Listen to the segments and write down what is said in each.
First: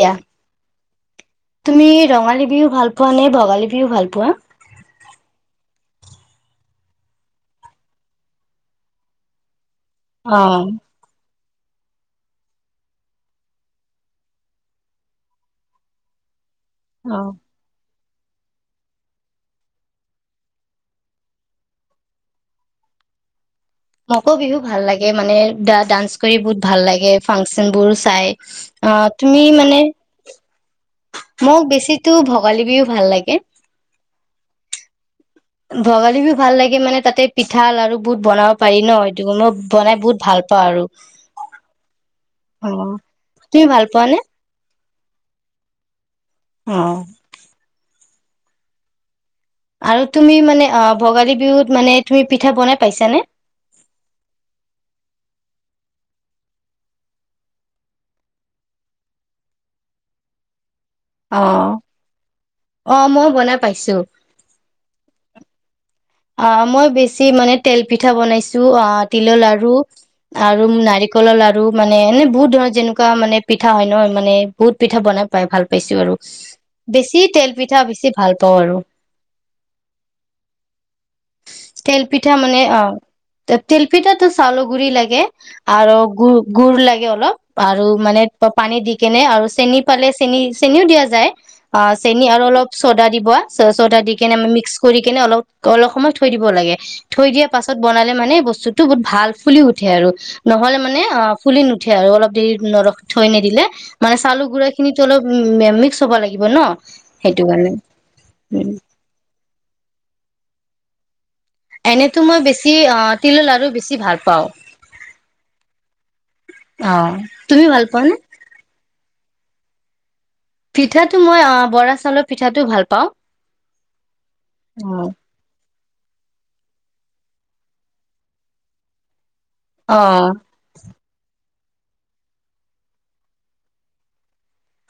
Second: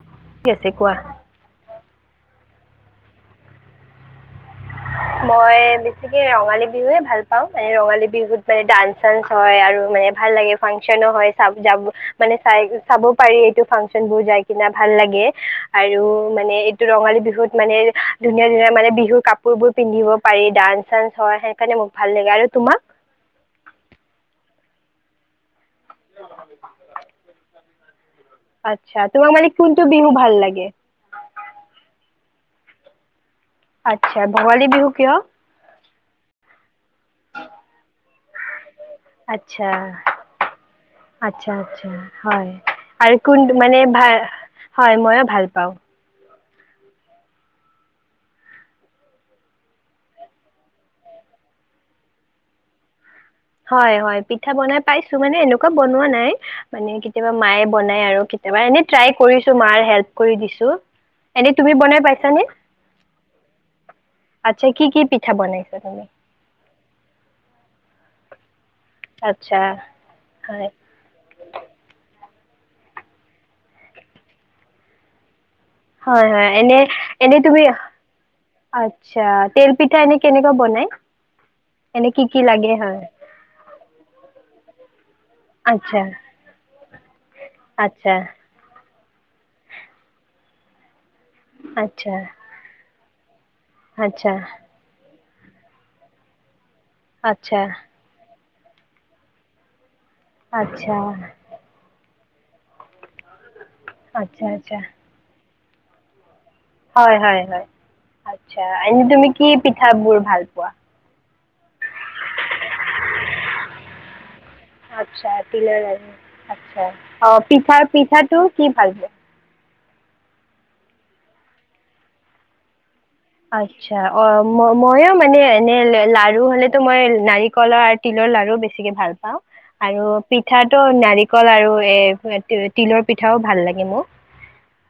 দিয়া ক [unintelligible] কোৱা তুমি ৰঙালী বিহু ভাল পোৱা নে ভগালী বিহু ভাল পোৱা মই বেছিকে ৰঙালী বিহুয়ে ভাল পাও ম ৰঙালী বিহুত মানে ডাঞ্চ চাঞ্চ হয় আৰু মানে ভাল লাগে অ', ফাংচনো হয় যাব মানে চাই চাব পাৰি এইটো ফাংচন বোৰ যাই কিনা ভাল লাগে আৰু মানে টো ৰঙালী অ'। বিহুত মানে ধুনীয়া ধুনীয়া মানে বিহুৰ কাপোৰ কাপোৰবোৰ পিন্ধিব পাৰি ডান্স চান্স হয় সেইকাৰণে মোক ভাল লাগে আৰু তোমাক মোকো বিহু ভাল লাগে মানে দা ডান্স কৰি বহুত ভাল লাগে ফাংচন বোৰ চাই অ আচ্ছা তোমাক তুমি মানে কোনটো বিহু ভাল লাগে মোক বেছি তো ভোগালী বিহু ভাল লাগে আচ্ছা ভৱালী বিহু কিয় ভগালী বিহু ভাল লাগে মানে তাতে পিঠা লাৰ়ু বহুত বনাওঁ পাৰি ন সেইটো আচ্ছা মই বনাই বহুত ভাল পাও আৰু আচ্ছা আচ্ছা হয় অ আৰু কোন তুমি মানে ভাল ভা পোৱাানে হয় মইয়ো ভাল পাওঁ অ আৰু তুমি মানে অ ভোগালী বিহুত মানে তুমি পিঠা বনাই পাইছানে হয় হয় পিঠা বনাই পাইছো মানে এনেকোৱা বনোৱা নাই মানে কেতিয়াবা মাই বনাই আৰু কেতিয়াবা এনে ট্ৰাই কৰিছো মাৰ হেল্প কৰি দিছো এনে তুমি অ'। বনাই পাইছানে অ মই বনাই পাইছো আচ্ছা কি কি পিঠা বনাইছা তুমি অ মই বেছি মানে তেল পিঠা বনাইছো অ তিলৰ আচ্ছা লাৰু আৰু হয় নাৰিকলৰ লাৰু মানে এনে বহুত যেনেকোৱা মানে পিঠা হয় ন মানে বহুত পিঠা বনাই পাই ভাল পাইছো আৰু হয় হয় এনে এনে বেছি এনেই তেল তুমি পিঠা বেছি ভাল পাওঁ আৰু আচ্ছা তেল পিঠা এনে কেনেকোৱা বনাই এনে কি তেলপিঠা কি মানে লাগে অ হয় তেলপিঠাটো চ আলু গুৰি লাগে আৰু আচ্ছা গু গু়ড় লাগে অলপ আৰু আচ্ছা মানে পানী দি কেনে আৰু চেনি পালে চেনি চেনিও দিয়া যায় অ আচ্ছা চেনি আৰু অলপ চডা দিব চ চৌদা দি কিনে আচ্ছা আমি মিক্স কৰি কিনে অলপ অলপ সময় থৈ দিব লাগে থৈ দিয়া আচ্ছা পাছত বনালে মানে বস্তু বস্তুতটো বহুত ভাল ফুলি উঠে আৰু নহ'লে আচ্ছা মানে অ ফুলি নুঠে আৰু অলপ দেৰি নৰক থৈ নিদিলে মানে আচ্ছা চাউলৰ গুড়া আচ্ছা খিনিটো অলপ মে মিক্স হ'ব লাগে হয় হয় হয় আচ্ছা উম এনে তুমি কি পিঠাবোৰ ভাল পোৱা এনেতো মই বেছি তিলৰ লাৰ়ু বেছি ভাল পাওঁ। আচ্ছা তিলৰ লাড়ু আচ্ছা অ, তুমি ভাল পিঠা- পোৱা নে? পিঠাটো কি ভাল? পিঠাটো মই অ', বৰা-চাউলৰ পিঠাটো ভাল পাওঁ। আচ্ছা অ', ময় মানে এনে লাৰু হ'লেতো মই নাৰিকলৰ আৰু তিলৰ লাৰুও বেছিকে ভাল পাওঁ। অ আৰু পিঠাটো নাৰিকল, অকল লাৰু এ, তিলৰ পিঠাও ভাল লাগে মোক।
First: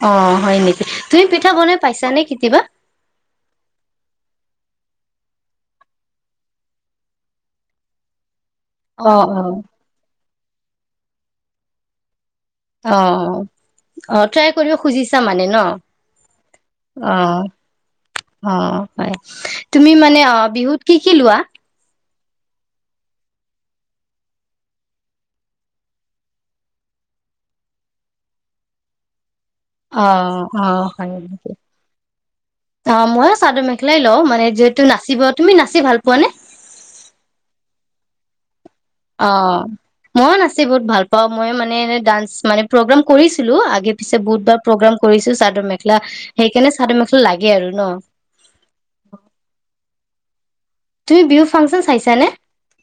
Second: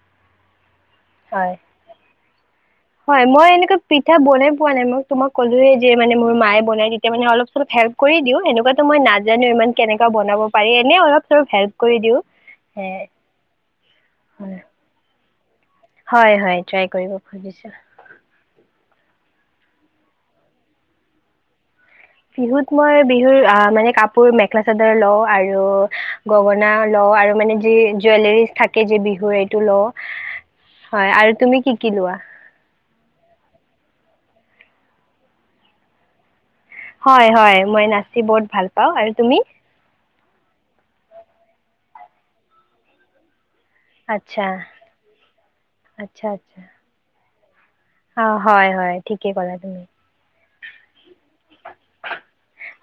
অ, হয় নেকি তুমি পিঠা হয় বনাই পাইছা নে? কেতি, কিবা, হয় মই এনেকুৱা পিঠা বনাই পোৱা নাই। মই তোমাক ক'লোয়ে যে মানে মোৰ মায়ে বনাই তেতিয়া মানে অলপ চলপ হেল্প কৰি দিওঁ। সেনে, - কিবাতো মই অ অ নাজানো ইমান কেনেকা বনাব, পাৰি এনে অলপ- চলপ হেল্প কৰি দিও। অ', - অ', ট্ৰাই কৰিব খুজিছো। তাৰমানে ন? হয়- হয় ট্ৰাই অ কৰিব খুজিছো। অ হয় তুমি মানে অ', বিহুত কি কি লোৱা? বিহুত মই বিহুৰ আহ মানে কাপোৰ মেখেলা- -চাদৰ লওঁ আৰু গগনা লও আৰু মানে যি জুৱেলেৰিজ থাকে যি বিহুৰ, - অ -অ হয় নেকি? কি কি লোৱা? অ, ময়ো চাদৰ - মেখে, এখলাই লও মানে যিহেতু নাচিব, তুমি নাচি ভাল পোৱা নে? হয়- হয় মই নাচি বহুত ভাল, পাওঁ আৰু তুমি? মইয়ো নাচি বহুত ভাল পাও। মই মানে এনে ডান্স মানে প্ৰগ্ৰাম কৰিছো। ছিলো আগে- পিছে আচ্ছা বহুতবাৰ প্ৰগ্ৰাম কৰিছো চাদৰ -মেখালা আচ্ছা আচ্ছা সেইকাৰণে চাদৰ মেখেলা, লাগে আৰু। ন অ, '- হয়- হয় ঠিকেই ক'লা তুমি। তুমি, বিহু ফাংচন চাইছানে?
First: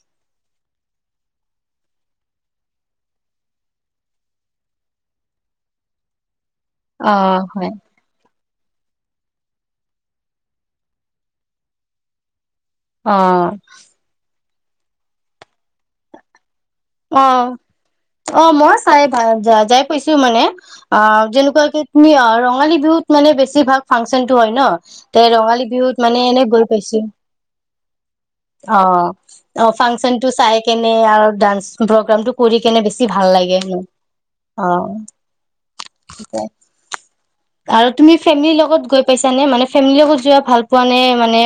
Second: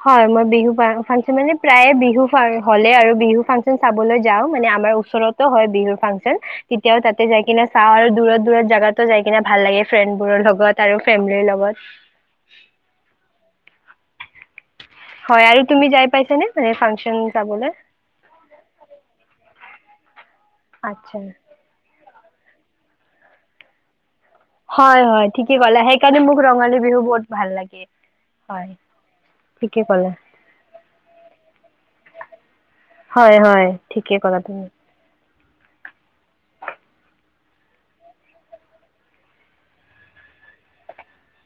হয় মই বিহু ফাংচন মানে প্ৰায়ে বিহু হ'লে আৰু বিহু- ফাংচন চাবলৈ যাওঁ, মানে আমাৰ ওচৰতো হয় বিহুৰ ফাংচন। তেতিয়াও অ তাতে যায় কিনে হয় চাঁও আৰু দূৰত- -দূৰত জাগাত। ত ', যাই কিনে ভাল লাগে। ফ্ৰেণ্ডবোৰৰ লগত, আৰু ফেমিলিৰ লগত। অহ, হয়, আৰু তুমি যা‌য় পাইছানে? মানে ফাংচন চাবলৈ অ-অ, মই চাই ভাল হৈ যায় - যাই -যায়, কৈছো মানে, অ, আচ্ছা যেনেকুৱা কি, - তুমি ৰঙালী বিহুত মানে বেছি ভাগ ফাং ফাংচন টো হৈ ন, হয় তে হয় ঠিকে ৰঙালী ক'লা বিহুত মানে সেইকাৰণে মোক এনে গৈ ৰঙালী বিহু পাইছোঁ, বহুত ভাল লাগে হয় অ, এই ঠিকে ক'লা ফাংচনটো চাই কেনে আৰু ডান্স প্ৰগ্ৰামটো কৰি কেনে বেছি ভাল হয় লাগে হয় ঠিকে ক'লা তুমি অ আৰু তুমি ফেমিলি লগত গৈ পাইছা নে? মানে ফেমিলি লগত যোৱা ভাল পোৱা নে, মানে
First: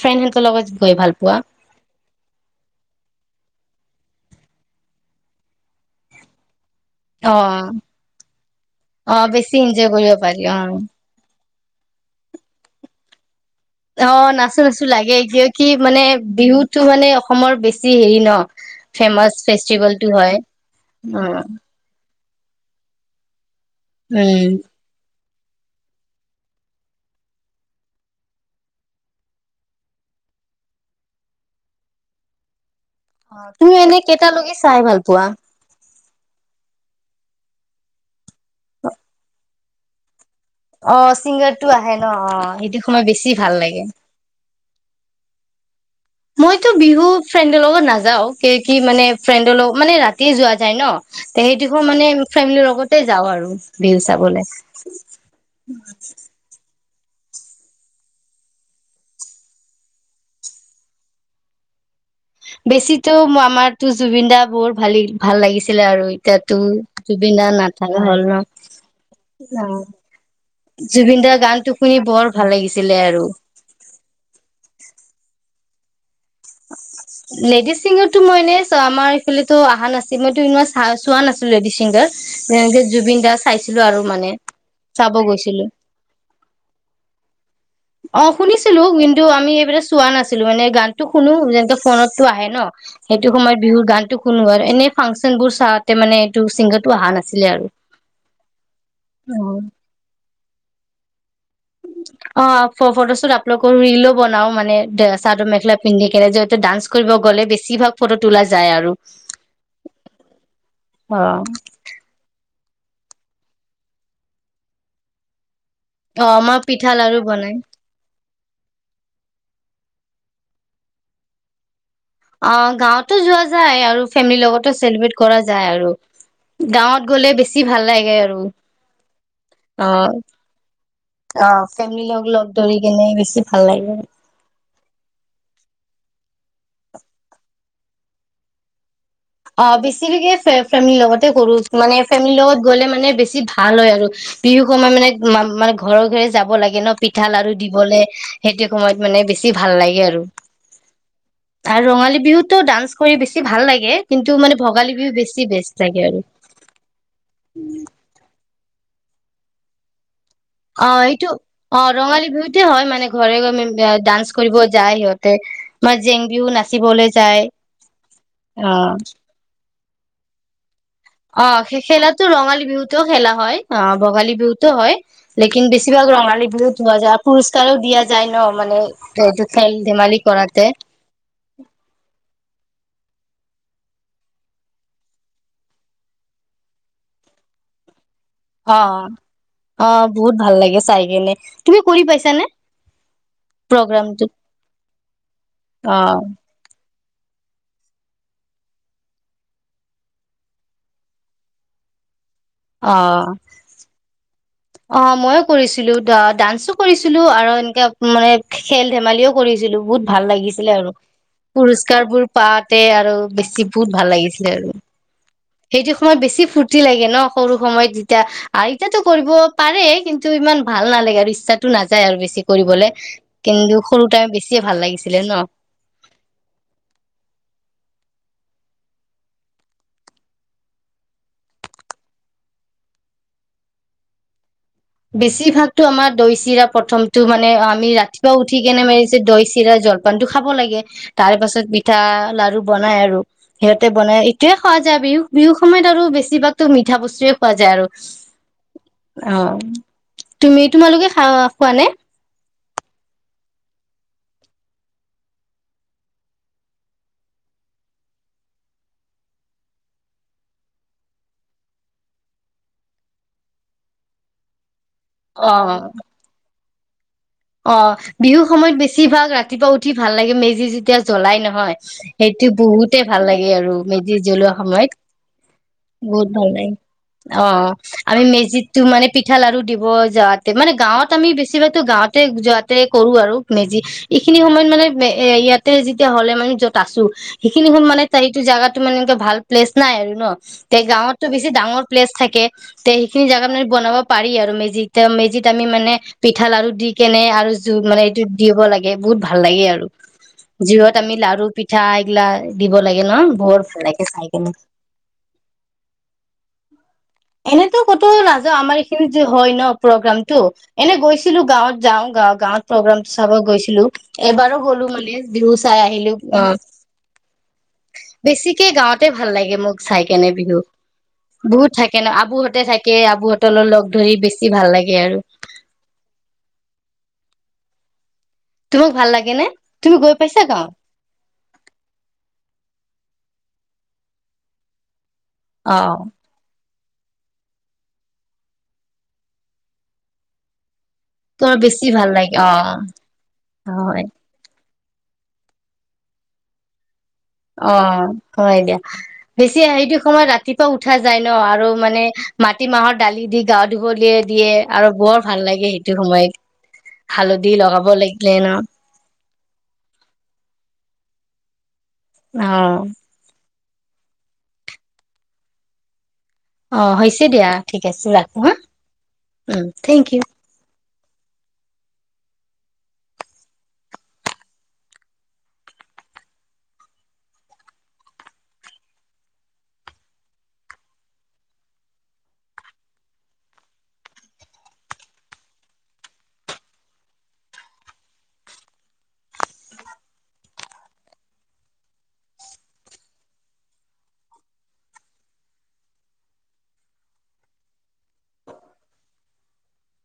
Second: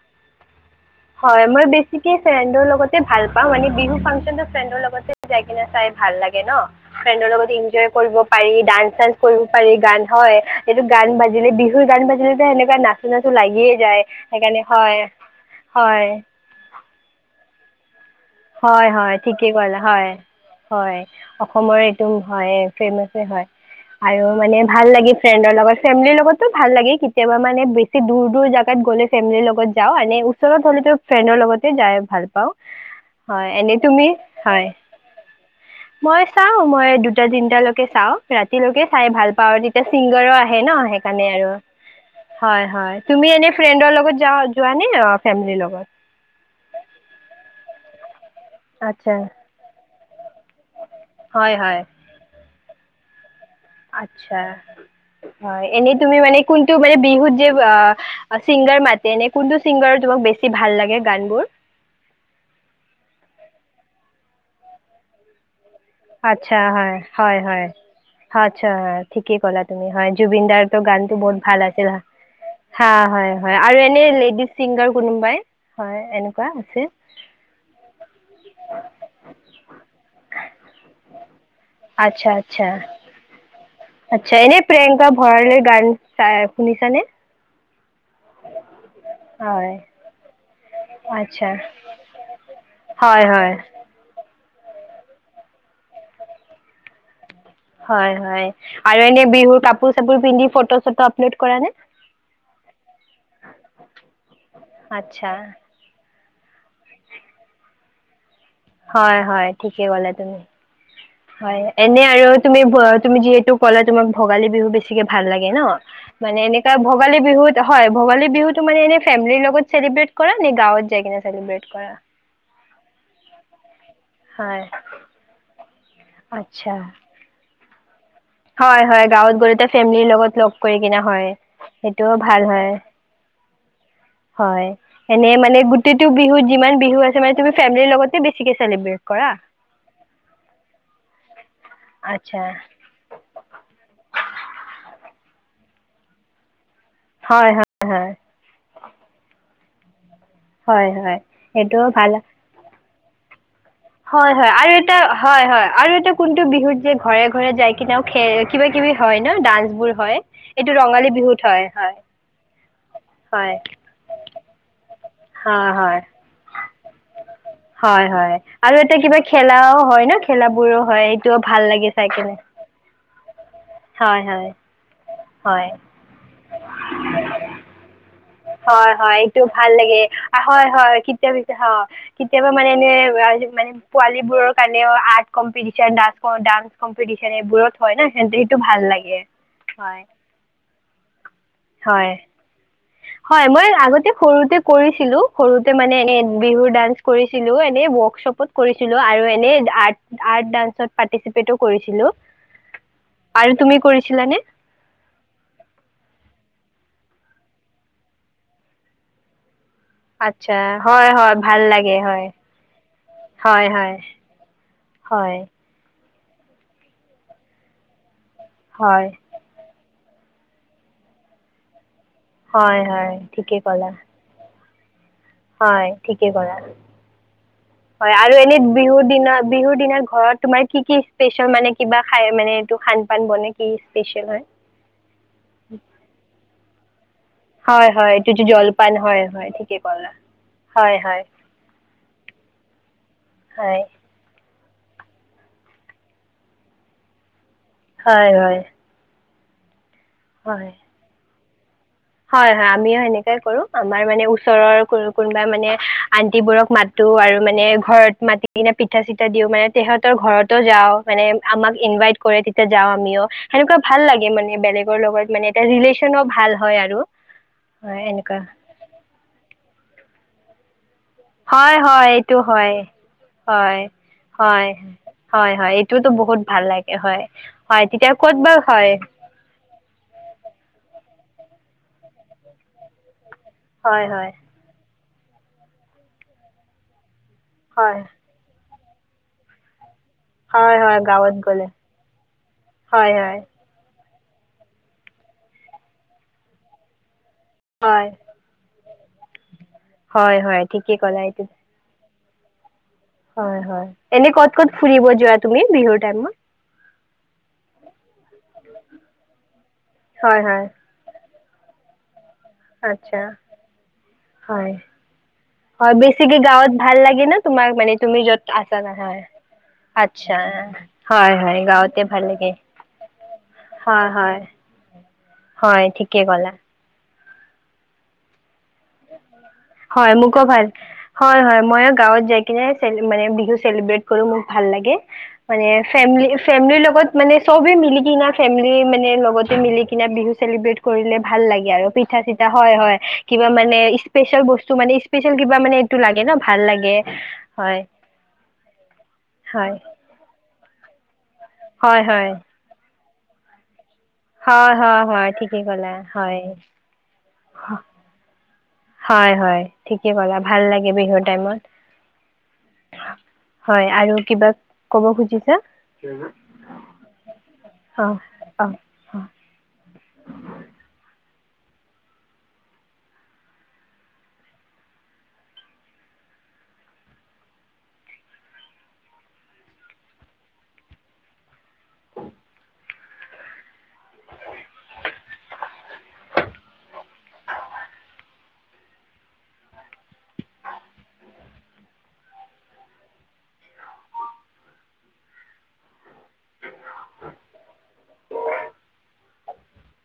ফ্ৰেণ্ড সেতৰ লগত গৈ ভাল পোৱা হয়, মই বেছিকে ফ্ৰেণ্ডৰ লগতে ভাল পাওঁ, মানে বিহু ফাং ন্ ফ্ৰেণ্ডৰ লগতে যাই কিনে চাই ভাল লাগে ন। ফ্ৰেণ্ডৰ অ লগত এনজয় কৰিব পাৰি, ডান্স চান্স অ কৰিব বেছি পাৰি, এনজয় গান কৰিব হয় পাৰি অ এইটো গান বাজিলে বিহু বিহুত গান বাজিলে তু এনেকে নাচি নাচি লাগিয়ে যায়, অ নাচো সেইকাৰণে নাচো হয়। লাগে কিয় কি মানে হয় বিহুটো মানে অসমৰ বেছি বেছি হেই হয়, হয়, ঠিকে কলা, হয়, হয়, অ অসমৰে একদম হয়ে, ফেমাচে হয়। আৰু উম মানে ভাল লাগি ফ্ৰেণ্ডৰ লগত ফেমিলিৰ লগতো ভাল লাগে, কেতিয়াবা মানে বেছি দূৰ দূৰ জেগাত গ'লে ফেমিলিৰ লগত যাওঁ, ম ওচৰত গলেতো ফ্ৰেণ্ডৰ লগতে যাই ভাল পাওঁ। অ, হয় তুমি এনেই এনে কেইটা লৈকে হয় চাই ভাল পোৱা? মই চাওঁ, মই দুটা তিনিটালৈকে চাওঁ, ৰাতিলৈকে চাই ভাল পাওঁ, আৰু তেতিয়া ছিংগাৰো আহে। ন অ সেইকাৰনে আৰু‌ ছিংগাৰটো আহে ন অ হয়, সেইটো সময় হয়, বেছি তুমি এনে ভাল লাগে ফ্ৰেণ্ডৰ লগত জাঅ যোৱা নে ফেমিলি লগত? মইতো বিহু ফ্ৰেণ্ডৰ লগত নাযাও। কি মানে আচ্ছা ফ্ৰেণ্ডৰ লগত মানে ৰাতিয়ে যোৱা যায় ন হয় সেইদিখ, মানে ফ্ৰেমিলিৰ লগত। তাতে যাওঁ আৰু। বিহু চাবলে আতছা, হয়, এনেই তুমি মানে কোন? টো মানে, বিহুত যে আ চিংগাৰ মাতে এনে কোনটো ছিংগাৰৰ তোমাক বেছি ভাল লাগে গান বোৰ? বেছিতো, আমাৰ তোৰ জুবিন দা বৰ ভালে, ভাল লাগিছে আচ্ছা, হয়, হয়, হয় নাথাকা হ'ল ন আচ্ছা, হয় ঠিকে কলা অ তুমি হয় জুবিন দাৰ টো গানটো জুবিন বহুত দাৰ ভাল গানটো আছিল, শুনি বৰ ভাল লাগিছিলে আৰু হয়, হয় আৰু এনে লেডিজ চিংগাৰ কোনোবাই? হয় এনেকুৱা আছে! লেডিচ চিংগাৰতো, মই এনেচ আমাৰ এইফালে টো অহা নাছিল মইতো ইমা [unintelligible] চোৱা নাছিলো লেডিজ আচ্ছা, আচ্ছা, চিংগাৰ জুবিন দা চা [unintelligible] আচ্ছা, এনে প্ৰিয়ংকা ভৰালীৰ গান চা শুনিছানে? অ শুনিছিলো, কিন্তু আমি হয়, এইবিলাক চোৱা নাছিলো। মানে গানতো শুনো, আচ্ছা, যেনেকে ফোনত টো আহে ন, হয়, সেইটো হয়, সময়ত বিহুৰ গানটো কোনবৰ এনে ফাংচন বোৰ চাওঁতে মানে এইটো চিংগাৰটো অহা নাই। হয়, হয় আৰু এনে বিহুৰ কাপোৰ চাপোৰ পিন্ধি ফটো' চটো আপলোড কৰা নে? অ' ফ্-ফটো শ্বুট আপলোড কৰো, ৰিলো বনাও মানে আচ্ছা। চাদৰ মেখেলা পিন্ধি। এনে জতটত ডান্স কৰিব গ'লে, বেছি ভাগ ফটোত হয়, হয় ঠিকে কলে তুমি। অ হয় এনে আৰু। তুমি, তুমি যিহেতু ক'লা তোমাৰ ভগালী বিহু বেছিকে ভাল লাগে ন? অ মানে আমাৰ এনেকা পিঠা লাৰু ভোগালী বনাই বিহুত, হয় ভোগালী বিহুত। মানে এনে ফেমিলিৰ লগত চলিব্ৰেট কৰা নে? গাঁৱত যাই কিনে চেলিব্ৰেট কৰা? অঁ গাঁৱত। টো যোৱা যায় আৰু ফেমিলিৰ হয় লগতো চেলিব্ৰেট কৰা যায় আৰু। আচ্ছা গাঁৱত গ'লে বেছি যি ভাল লাগে আৰু। হয় হয়। গাঁৱত গলে এতে অ ফেমিলিৰ লগত লগ কৰি কিনে হয়। অ সেইটো ফেমিলি লগ ভাল লগ হয়। ধৰি কেনে বেছি ভাল লাগে হয়, এনে মানে। [unintelligible] প্ৰতিটো বিহু, যিমান বিহু আছে মানে তুমি ফেমিলিৰ লগতে বেছিকে চেলিব্ৰেট কৰা অ' বেছিকে ফে-ফেমেলিৰ লগতে কৰোঁ। মানে ফেমিলিৰ আচ্ছা লগত গ'লে মানে বেছি ভাল হয় আৰু, বিহু সময়ত মানে মা-মানে ঘৰে-ঘৰে যাব লাগে। দিনত পিঠা হয় লাৰো হয় দিবলে, হয় সেইটো সময়ত মানে বেছি। বেছি ভাল লাগে আৰু। হয় হয়। আৰু সেইটোও ভাল ৰঙালী বিহুতো ডান্স, কৰি বেছি ভাল লাগে। কিন্তু হয়, হয়, মানে আৰু ভোগালী এটা বিহু বেছি হয়, হয় বেষ্ট আৰু লাগে এটা কোনটো বিহুত যে ঘৰে ঘৰে যাই কিনেও খে কিবা কিবি হয় ন ডান্স বোৰ হয় এইটো অঁ ৰঙালী এইটো বিহুত হয় অঁ হয় ৰঙালী বিহুতে হয় মানে ঘৰে ঘ হয় ডান্স কৰিব যায় সিহঁতে হয় মাৰ হয় জেং বিহু নাচিবলৈ যায়। হয় হয় আৰু এটা অ কিবা খেলাও হয় ন খেলাবোৰো হয় সেইটোও অঁ ভাল সেই লাগে চাই খেলাটো কিনে ৰঙালী বিহুতও খেলা হয়। অঁ ভোগালী বিহুতো হয় হয় লেকিন বেছিভাগ ৰঙালী বিহুত ধোৱা যায় পুৰস্কাৰও দিয়া যায়। ন মানে হয় হয় এইটো ভাল খেল লাগে। ধেমালি কৰাতে হয় হয় কেতিয়া হ কেতিয়াবা মানে মানে পোৱালী বোৰৰ কাৰণেও আৰ্ট কম্পিটিচন ডান্স ক' ডান্স কম্পিটিচন এইবোৰত হয় না। অ অ বহুত ভাল লাগে চাই কেনে। তুমি কৰি হয় পাইছানে? হয় মই আগতে প্ৰগ্ৰামটো সৰুতে কৰিছিলোঁ সৰুতে অ মানে এনে বিহুৰ ডান্স কৰিছিলোঁ এনে ৱৰ্কশ্বপত কৰিছিলোঁ আৰু এনে আৰ্ট আৰ্ট ডান্সত পাৰ্টিচিপেটো কৰিছিলোঁ। অ আৰু তুমি কৰিছিলানে? অ ময়ো কৰিছিলোঁ ডা ডান্সো কৰিছিলোঁ আৰু এনেকে মানে খেল ধেমালিও কৰিছিলোঁ। বহুত ভাল আচ্ছা লাগিছিলে আৰু হয় হয় ভাল লাগে পুৰস্কাৰবোৰ হয় পাওঁতে আৰু বেছি হয় বহুত হয় ভাল লাগিছিলে আৰু। হয় সেইটো সময়ত বেছি ফূৰ্তি লাগে ন' সৰু সময়ত যে যেতিয়া আৰু এতিয়াটো হয় কৰিব পাৰে কিন টো ইমান ভাল নালাগে আৰু ইচ্ছাটো না নাযায় আৰু বেছি হয় কৰিবলে। হয় ঠিকে কিন্তু ক'লা সৰু টাইমত বেছি য়ে ভাল লাগিছি হয় ঠিকে ক'লা। হয় আৰু এনে বিহুৰ দিনা বিহুৰ দিনা ঘৰত তোমাৰ কি কি স্পেচিয়েল মানে কিবা খাই মানে এইটো খান পান বনে কি স্পেচিয়েল হয়। বেছিভাগতটো আমাৰ দৈ চিৰা প্ৰথম তটো মানে আমি হয় হয় ৰাতিপুৱা এইটোতো উঠি কেনে জলপান মাৰিছে হয় দৈ হয় ঠিকে চিৰা ক'লা জলপান টো খাব লাগে, হয় হয় তাৰ পাছত পিঠা লাৰু বনাই আৰু হয় সিহঁতে বনাই তয়ে খোৱা যায় বিহু বিহু সময়ত আৰু বেছিভাগতো মিঠা বস্তুে বজাৰো হয় হয় অঁ- তুমি হয় তোমালোকে খা কোৱা নে হয় হয় আমিও সেনেকাই কৰো আমাৰ মানে ওচৰৰ কোন কোনোবা মানে আন্টিবোৰক মাতো আৰু মানে ঘৰত মাতি কিনা পিঠা চিঠা দিও মানে তেহতৰ ঘৰতো যাও মানে আমাক ইনভাইট কৰে তেতিয়া যাও আমিও সেনেকুৱা ভাল লাগে মানে বেলেগ লগত মানে এটা ৰিলেশ্যন ভাল হয় আৰু হয় অঁ এনেকুৱা বিহুৰ সময়ত বেছি ভাগ ৰাতিপুৱা উ তি ভাল লাগে মেজি য এতিয়া জ্বলাই নহয় হয় হয় এইটো সেইটো হয় বহুতে ভাল লাগে, আৰু হয় মেজি জ্বলোৱা হয় সময়ত হয় হয় এইটোতো বহুত ভাল লাগে হয় অঁ হয় তেতিয়া আমি ক'ত বাৰু মেজিতো হয় মানে পিঠা লাৰু দিব যাতে মানে গাঁৱত ত আমি বেছি তো গা তে যাতে কৰো আৰু মেজি হয় হয় এইখিনি সময়ত মানে মে এ ইয়াতে যেতিয়া হ'লে মানে য'ত আছো সেইখিনি হন হয় মানে ত সেইটো জাগাত ত মান এনেকৈ ভাল প্লেছ নাই আৰু। ন হয় তে হয় গাঁৱতটো গাঁৱত বেছি গ'লে ডাঙৰ প্লেচ থাকে তে হয় সেইখিনি হয় জোগাত মানে বনাব পাৰি আৰু মেজিত মেজিত আমি মানে পিঠা লাডু দি কেনে আৰ আৰু জু মানে হয় এইটো দিব লাগে। এ বহুত ভাল লাগে আৰু। হয় হয় ঠিকে জিহত আমি ক'লা এইটো লাৰু পিঠা দিব [unintelligible] বৰ হয় ভাল হয় লাগে চাই এনে কেনে ক'ত ক'ত ফুৰিব যোৱা তুমি বিহুৰ টাইমত? এনেতো ক'তো নাযাও আমাৰ এইখিনিত যে হয় ন। প্ৰগ্ৰাম টো হয় হয় এনে গৈছিল ছিলো গাঁৱত যাওঁ গাও গাঁৱত প্ৰগ্ৰাম আচ্ছা চাব গৈছিলো এবাৰো হয় গলো মানে বিহু চাই হয় আহিলো বেছিকে গাঁৱত ভাল লাগে ন তোমাক মানে আহ তুমি য'ত বেছিকে আছা না গাঁওঁতে হয় ভাল লাগে মোক চাই কেনে আচ্ছা বিহু হয় হয় বিহুত থাকে গাঁৱতে ন ভাল লাগে আবুহতে থাকে আবুহতলৈ লগ হয় ধৰি হয় বেছি ভাল লাগে আৰু। হয় ঠিকে ক'লা তোমাক ভাল লাগে নে তুমি গৈ হয় মোকো পাইছা ভাল গাঁৱত হয় হয় মই গাঁৱত যাই কিনে মানে বিহু চেলিব্ৰেট কৰিও মোক ভাল লাগে। মানে অ ফেমিলি ফেমিলিৰ লগত কত মানে চবে মিলি কি ফেমি মানে লগতে মিলি কিনে বিহু চেলিব্ৰেট কৰিলে ভাল তোমাৰ লাগে বেছি আৰু ভাল পিঠা লাগে চিঠা অ হয় হয় কিবা মানে হয় ইস্পেচিয়েল বস্ত তো মানে স্পেচিয়েল কিবা মানে এইটো লাগে ন ভাল লাগে। অ হয় হয় দিয়া বেছি হয় হেটো সময়ত ৰাতি ব উঠা যায় ন আৰু হয় মানে হয় মাটি মাহত ডালি দি গাওঁ ধুহ [unintelligible] লিয়ে দিয়ে হয় আৰু হয় বৰ হয় ভাল ঠিকেই লাগে সেইটো ক'লা সময়ত হয় হালধি লগাব লাগিলে ন। [unintelligible] হয় হয় ঠিকে কলে ভাল লাগে বিহুৰ টাইমত। অ। হয় আৰু কিবা কব খুজিছা? অ হৈছে দিয়া ঠিক অ আছে ৰাখো হা অ অ উ থেংক ইউ [inaudible] [inaudible]